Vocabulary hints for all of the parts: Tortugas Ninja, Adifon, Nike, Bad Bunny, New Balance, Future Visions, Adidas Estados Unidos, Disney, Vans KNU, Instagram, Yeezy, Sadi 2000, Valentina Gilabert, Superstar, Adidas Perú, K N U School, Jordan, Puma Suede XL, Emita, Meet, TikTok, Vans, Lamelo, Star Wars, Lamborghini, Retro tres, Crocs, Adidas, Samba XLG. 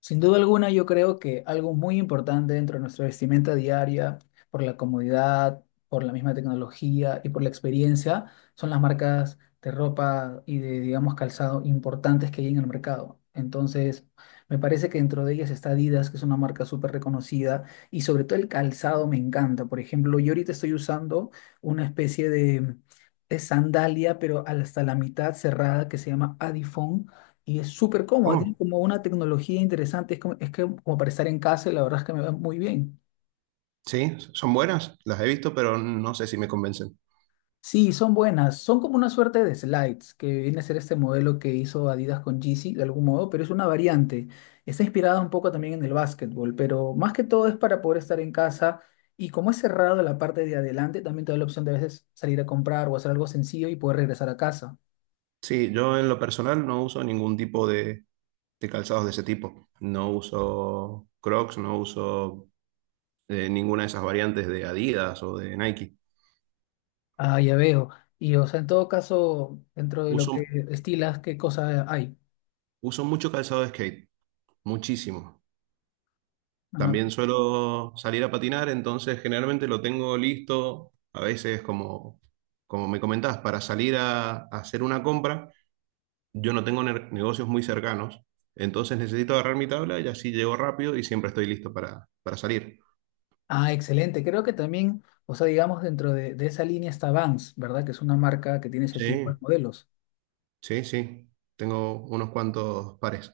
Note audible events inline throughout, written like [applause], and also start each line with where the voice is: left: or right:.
left: Sin duda alguna, yo creo que algo muy importante dentro de nuestra vestimenta diaria, por la comodidad, por la misma tecnología y por la experiencia, son las marcas de ropa y de, digamos, calzado importantes que hay en el mercado. Entonces, me parece que dentro de ellas está Adidas, que es una marca súper reconocida, y sobre todo el calzado me encanta. Por ejemplo, yo ahorita estoy usando una especie de sandalia, pero hasta la mitad cerrada, que se llama Adifon y es súper cómodo, tiene
right: Oh,
left: como una tecnología interesante, es como, es que, como para estar en casa y la verdad es que me va muy bien.
right: sí, son buenas, las he visto, pero no sé si me convencen.
left: Sí, son buenas, son como una suerte de slides, que viene a ser este modelo que hizo Adidas con Yeezy de algún modo, pero es una variante. Está inspirada un poco también en el básquetbol, pero más que todo es para poder estar en casa y como es cerrado la parte de adelante, también te da la opción de a veces salir a comprar o hacer algo sencillo y poder regresar a casa.
right: Sí, yo en lo personal no uso ningún tipo de calzados de ese tipo. No uso Crocs, no uso ninguna de esas variantes de Adidas o de Nike.
left: Ah, ya veo. Y o sea, en todo caso, dentro de lo
right: Uso,
left: que estilas, ¿qué cosa hay?
right: uso mucho calzado de skate, muchísimo.
left: Ah,
right: También suelo salir a patinar, entonces generalmente lo tengo listo, a veces como me comentás, para salir a hacer una compra. Yo no tengo negocios muy cercanos, entonces necesito agarrar mi tabla y así llego rápido y siempre estoy listo para salir.
left: Ah, excelente. Creo que también, o sea, digamos, dentro de esa línea está Vans, ¿verdad? Que es una marca que tiene ese tipo
right: Sí,
left: de modelos.
right: sí, sí. Tengo unos cuantos pares.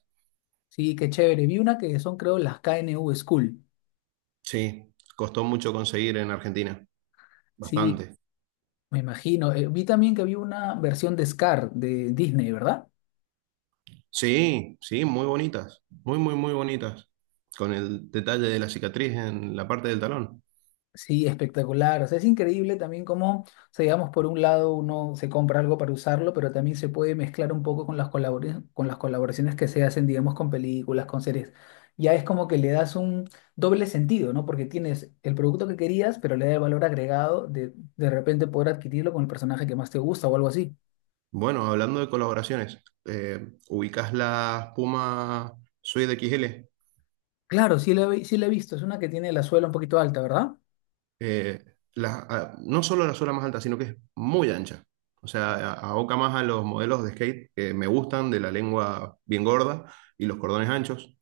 left: Sí, qué chévere. Vi una que son, creo, las KNU School.
right: Sí, costó mucho conseguir en Argentina,
left: Sí,
right: bastante.
left: me imagino. Vi también que había una versión de Scar de Disney, ¿verdad?
right: Sí, sí, muy bonitas, muy, muy, muy bonitas, con el detalle de la cicatriz en la parte del talón.
left: Sí, espectacular. O sea, es increíble también cómo, o sea, digamos, por un lado uno se compra algo para usarlo, pero también se puede mezclar un poco con con las colaboraciones que se hacen, digamos, con películas, con series. Ya es como que le das un doble sentido, ¿no? Porque tienes el producto que querías, pero le da el valor agregado de repente poder adquirirlo con el personaje que más te gusta o algo así.
right: Bueno, hablando de colaboraciones, ¿ubicás las Puma Suede XL?
left: Claro, sí la he visto. Es una que tiene la suela un poquito alta, ¿verdad?
right: eh, no solo la suela más alta, sino que es muy ancha. O sea, aboca más a los modelos de skate que me gustan, de la lengua bien gorda y los cordones anchos.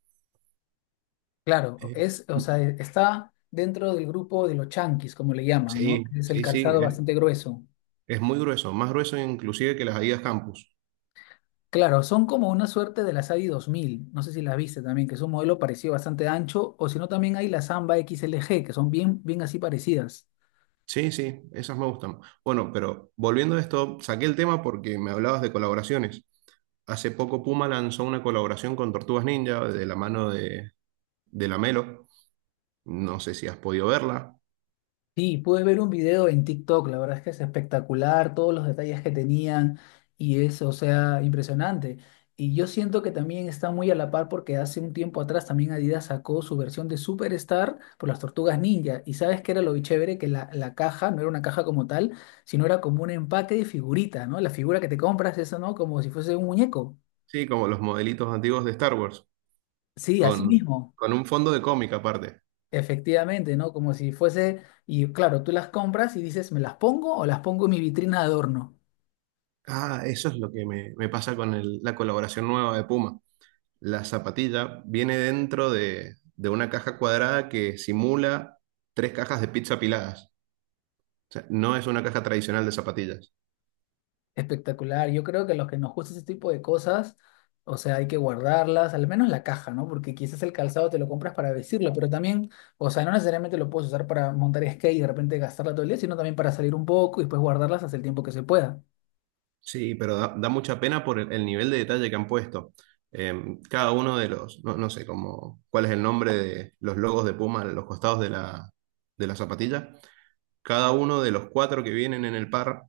left: Claro,
right: Eh,
left: es, o sea, está dentro del grupo de los chanquis, como le llaman, ¿no?
right: sí,
left: Es el
right: sí, sí,
left: calzado
right: es,
left: bastante grueso.
right: es muy grueso, más grueso inclusive que las Adidas Campus.
left: Claro, son como una suerte de la Sadi 2000, no sé si la viste también, que es un modelo parecido bastante ancho, o si no también hay la Samba XLG, que son bien, bien así parecidas.
right: Sí, sí, esas me gustan. Bueno, pero volviendo a esto, saqué el tema porque me hablabas de colaboraciones. Hace poco Puma lanzó una colaboración con Tortugas Ninja de la mano de Lamelo. No sé si has podido verla.
left: Sí, pude ver un video en TikTok, la verdad es que es espectacular, todos los detalles que tenían y es, o sea, impresionante. Y yo siento que también está muy a la par porque hace un tiempo atrás también Adidas sacó su versión de Superstar por las Tortugas Ninja. Y sabes que era lo chévere que la caja no era una caja como tal, sino era como un empaque de figurita, ¿no? La figura que te compras, eso, ¿no? Como si fuese un muñeco.
right: Sí, como los modelitos antiguos de Star Wars,
left: Sí, así
right: con,
left: mismo,
right: con un fondo de cómic aparte.
left: efectivamente, ¿no? Como si fuese, y claro, tú las compras y dices, ¿me las pongo o las pongo en mi vitrina de adorno?
right: Ah, eso es lo que me pasa con la colaboración nueva de Puma. La zapatilla viene dentro de una caja cuadrada que simula tres cajas de pizza apiladas. O sea, no es una caja tradicional de zapatillas.
left: Espectacular. Yo creo que los que nos gusta ese tipo de cosas, o sea, hay que guardarlas, al menos la caja, ¿no? Porque quizás el calzado te lo compras para vestirlo, pero también, o sea, no necesariamente lo puedes usar para montar skate y de repente gastarla todo el día, sino también para salir un poco y después guardarlas hasta el tiempo que se pueda.
right: Sí, pero da mucha pena por el nivel de detalle que han puesto. Cada uno de los, no sé cómo, cuál es el nombre de los logos de Puma a los costados de la zapatilla. Cada uno de los cuatro que vienen en el par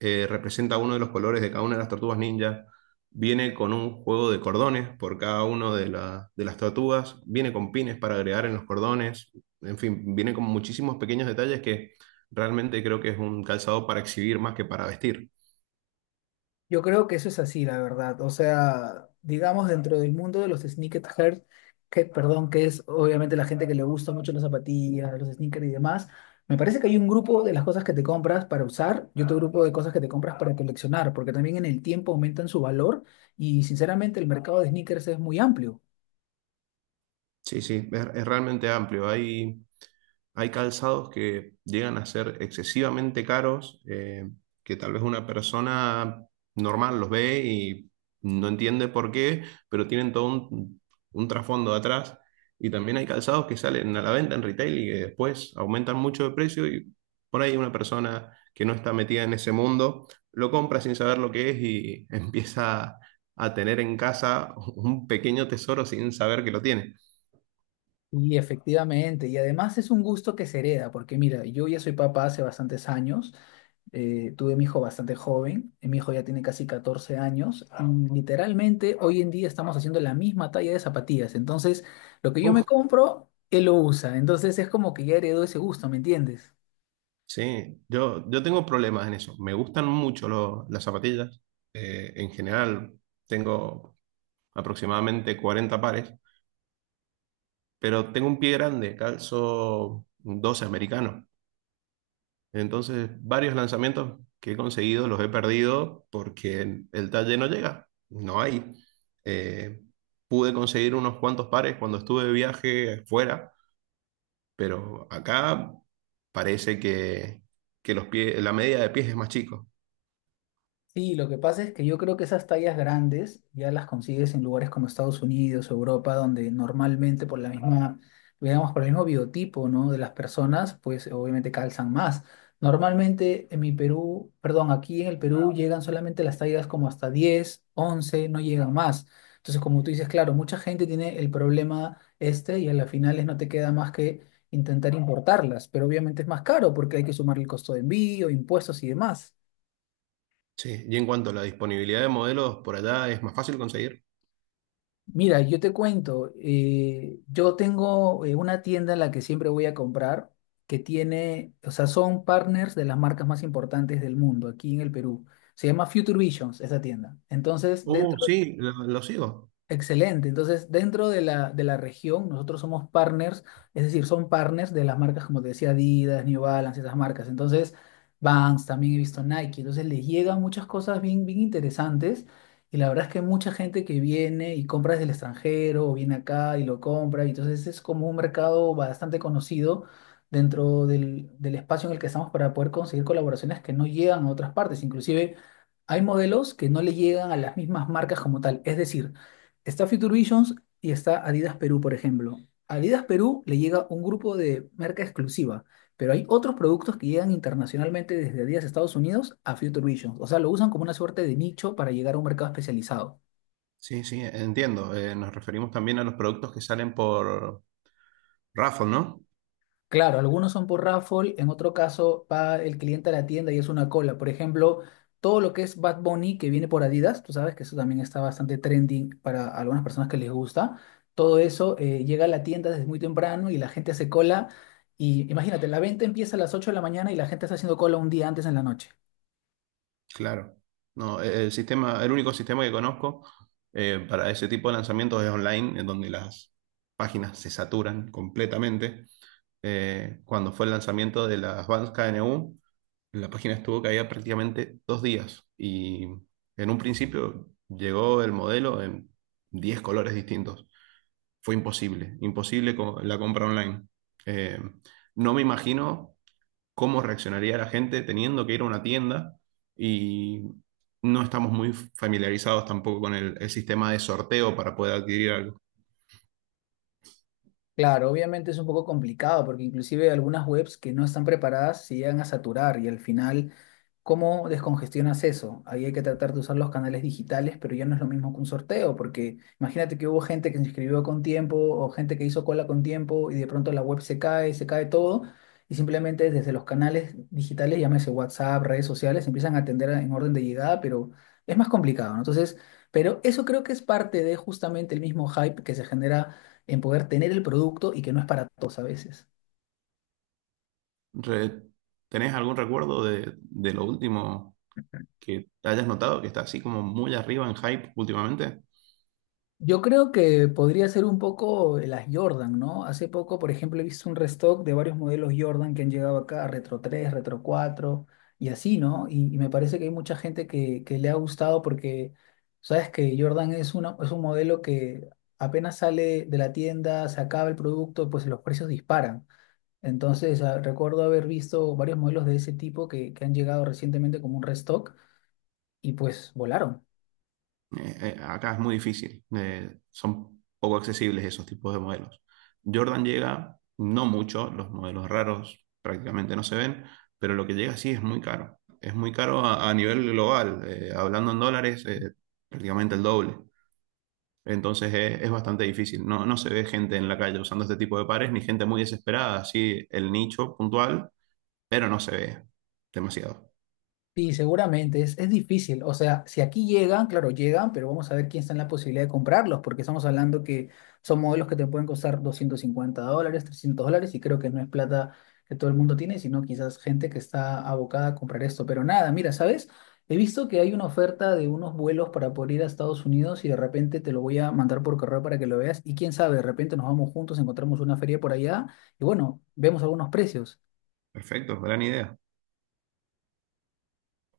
right: representa uno de los colores de cada una de las tortugas ninja. Viene con un juego de cordones por cada uno de las tortugas. Viene con pines para agregar en los cordones. En fin, viene con muchísimos pequeños detalles que realmente creo que es un calzado para exhibir más que para vestir.
left: Yo creo que eso es así, la verdad. O sea, digamos, dentro del mundo de los sneakerheads, que, perdón, que es obviamente la gente que le gusta mucho las zapatillas, los sneakers y demás, me parece que hay un grupo de las cosas que te compras para usar y otro grupo de cosas que te compras para coleccionar, porque también en el tiempo aumentan su valor y sinceramente el mercado de sneakers es muy amplio.
right: Sí, sí, es realmente amplio. Hay calzados que llegan a ser excesivamente caros, que tal vez una persona normal los ve y no entiende por qué, pero tienen todo un trasfondo atrás. Y también hay calzados que salen a la venta en retail y que después aumentan mucho de precio y por ahí una persona que no está metida en ese mundo lo compra sin saber lo que es y [laughs] empieza a tener en casa un pequeño tesoro sin saber que lo tiene.
left: Y efectivamente, y además es un gusto que se hereda, porque mira, yo ya soy papá hace bastantes años, tuve mi hijo bastante joven, mi hijo ya tiene casi 14 años, y literalmente hoy en día estamos haciendo la misma talla de zapatillas, entonces lo que yo me
right: Uf,
left: compro, él lo usa, entonces es como que ya heredó ese gusto, ¿me entiendes?
right: sí, yo tengo problemas en eso. Me gustan mucho las zapatillas. En general tengo aproximadamente 40 pares, pero tengo un pie grande, calzo 12 americano. Entonces, varios lanzamientos que he conseguido los he perdido porque el talle no llega, no hay. Eh, Pude conseguir unos cuantos pares cuando estuve de viaje fuera, pero acá parece que los pies, la media de pies es más chico.
left: Sí, lo que pasa es que yo creo que esas tallas grandes ya las consigues en lugares como Estados Unidos, Europa, donde normalmente por la misma, digamos, por el mismo biotipo, ¿no? de las personas, pues obviamente calzan más. Normalmente en mi Perú, perdón, aquí en el Perú llegan solamente las tallas como hasta 10, 11, no llegan más. Entonces, como tú dices, claro, mucha gente tiene el problema este y a las finales no te queda más que intentar importarlas, pero obviamente es más caro porque hay que sumar el costo de envío, impuestos y demás.
right: Sí, ¿y en cuanto a la disponibilidad de modelos por allá, es más fácil conseguir?
left: Mira, yo te cuento, yo tengo una tienda en la que siempre voy a comprar, que tiene, o sea, son partners de las marcas más importantes del mundo aquí en el Perú. Se llama Future Visions, esa tienda. Entonces, dentro.
right: Sí, lo sigo.
left: Excelente. Entonces, dentro de la región, nosotros somos partners, es decir, son partners de las marcas, como te decía, Adidas, New Balance, esas marcas. Entonces, Vans, también he visto Nike. Entonces, les llegan muchas cosas bien, bien interesantes. Y la verdad es que mucha gente que viene y compra desde el extranjero o viene acá y lo compra. Y entonces, es como un mercado bastante conocido dentro del, del espacio en el que estamos para poder conseguir colaboraciones que no llegan a otras partes. Inclusive, hay modelos que no le llegan a las mismas marcas como tal. Es decir, está Future Visions y está Adidas Perú, por ejemplo. A Adidas Perú le llega un grupo de marca exclusiva, pero hay otros productos que llegan internacionalmente desde Adidas Estados Unidos a Future Visions. O sea, lo usan como una suerte de nicho para llegar a un mercado especializado.
right: Sí, sí, entiendo. Nos referimos también a los productos que salen por Raffle, ¿no?
left: Claro, algunos son por raffle, en otro caso va el cliente a la tienda y es una cola. Por ejemplo, todo lo que es Bad Bunny que viene por Adidas, tú sabes que eso también está bastante trending para algunas personas que les gusta. Todo eso llega a la tienda desde muy temprano y la gente hace cola. Y imagínate, la venta empieza a las 8 de la mañana y la gente está haciendo cola un día antes en la noche.
right: Claro. No, el sistema, el único sistema que conozco para ese tipo de lanzamientos es online, en donde las páginas se saturan completamente. Cuando fue el lanzamiento de las Vans KNU, la página estuvo caída prácticamente 2 días y en un principio llegó el modelo en 10 colores distintos. Fue imposible, imposible la compra online. Eh, no me imagino cómo reaccionaría la gente teniendo que ir a una tienda y no estamos muy familiarizados tampoco con el sistema de sorteo para poder adquirir algo.
left: Claro, obviamente es un poco complicado porque inclusive algunas webs que no están preparadas se llegan a saturar y al final, ¿cómo descongestionas eso? Ahí hay que tratar de usar los canales digitales, pero ya no es lo mismo que un sorteo, porque imagínate que hubo gente que se inscribió con tiempo o gente que hizo cola con tiempo y de pronto la web se cae todo y simplemente desde los canales digitales, llámese WhatsApp, redes sociales, empiezan a atender en orden de llegada, pero es más complicado, ¿no? Entonces, pero eso creo que es parte de justamente el mismo hype que se genera en poder tener el producto y que no es para todos a veces.
right: Re- ¿Tenés algún recuerdo de lo último que hayas notado que está así como muy arriba en hype últimamente?
left: Yo creo que podría ser un poco las Jordan, ¿no? Hace poco, por ejemplo, he visto un restock de varios modelos Jordan que han llegado acá, Retro 3, Retro 4 y así, ¿no? Y me parece que hay mucha gente que le ha gustado porque, sabes que Jordan es, una, es un modelo que apenas sale de la tienda, se acaba el producto, pues los precios disparan. Entonces, ah, recuerdo haber visto varios modelos de ese tipo que han llegado recientemente como un restock y pues volaron.
right: Acá es muy difícil, son poco accesibles esos tipos de modelos. Jordan llega, no mucho, los modelos raros prácticamente no se ven, pero lo que llega sí es muy caro. Es muy caro a nivel global, hablando en dólares, prácticamente el doble. Entonces es bastante difícil. No, no se ve gente en la calle usando este tipo de pares, ni gente muy desesperada, así el nicho puntual, pero no se ve demasiado.
left: Sí, seguramente, es difícil. O sea, si aquí llegan, claro, llegan, pero vamos a ver quién está en la posibilidad de comprarlos, porque estamos hablando que son modelos que te pueden costar $250, $300, y creo que no es plata que todo el mundo tiene, sino quizás gente que está abocada a comprar esto. Pero nada, mira, ¿sabes? He visto que hay una oferta de unos vuelos para poder ir a Estados Unidos y de repente te lo voy a mandar por correo para que lo veas y quién sabe, de repente nos vamos juntos, encontramos una feria por allá y bueno, vemos algunos precios.
right: Perfecto, gran idea.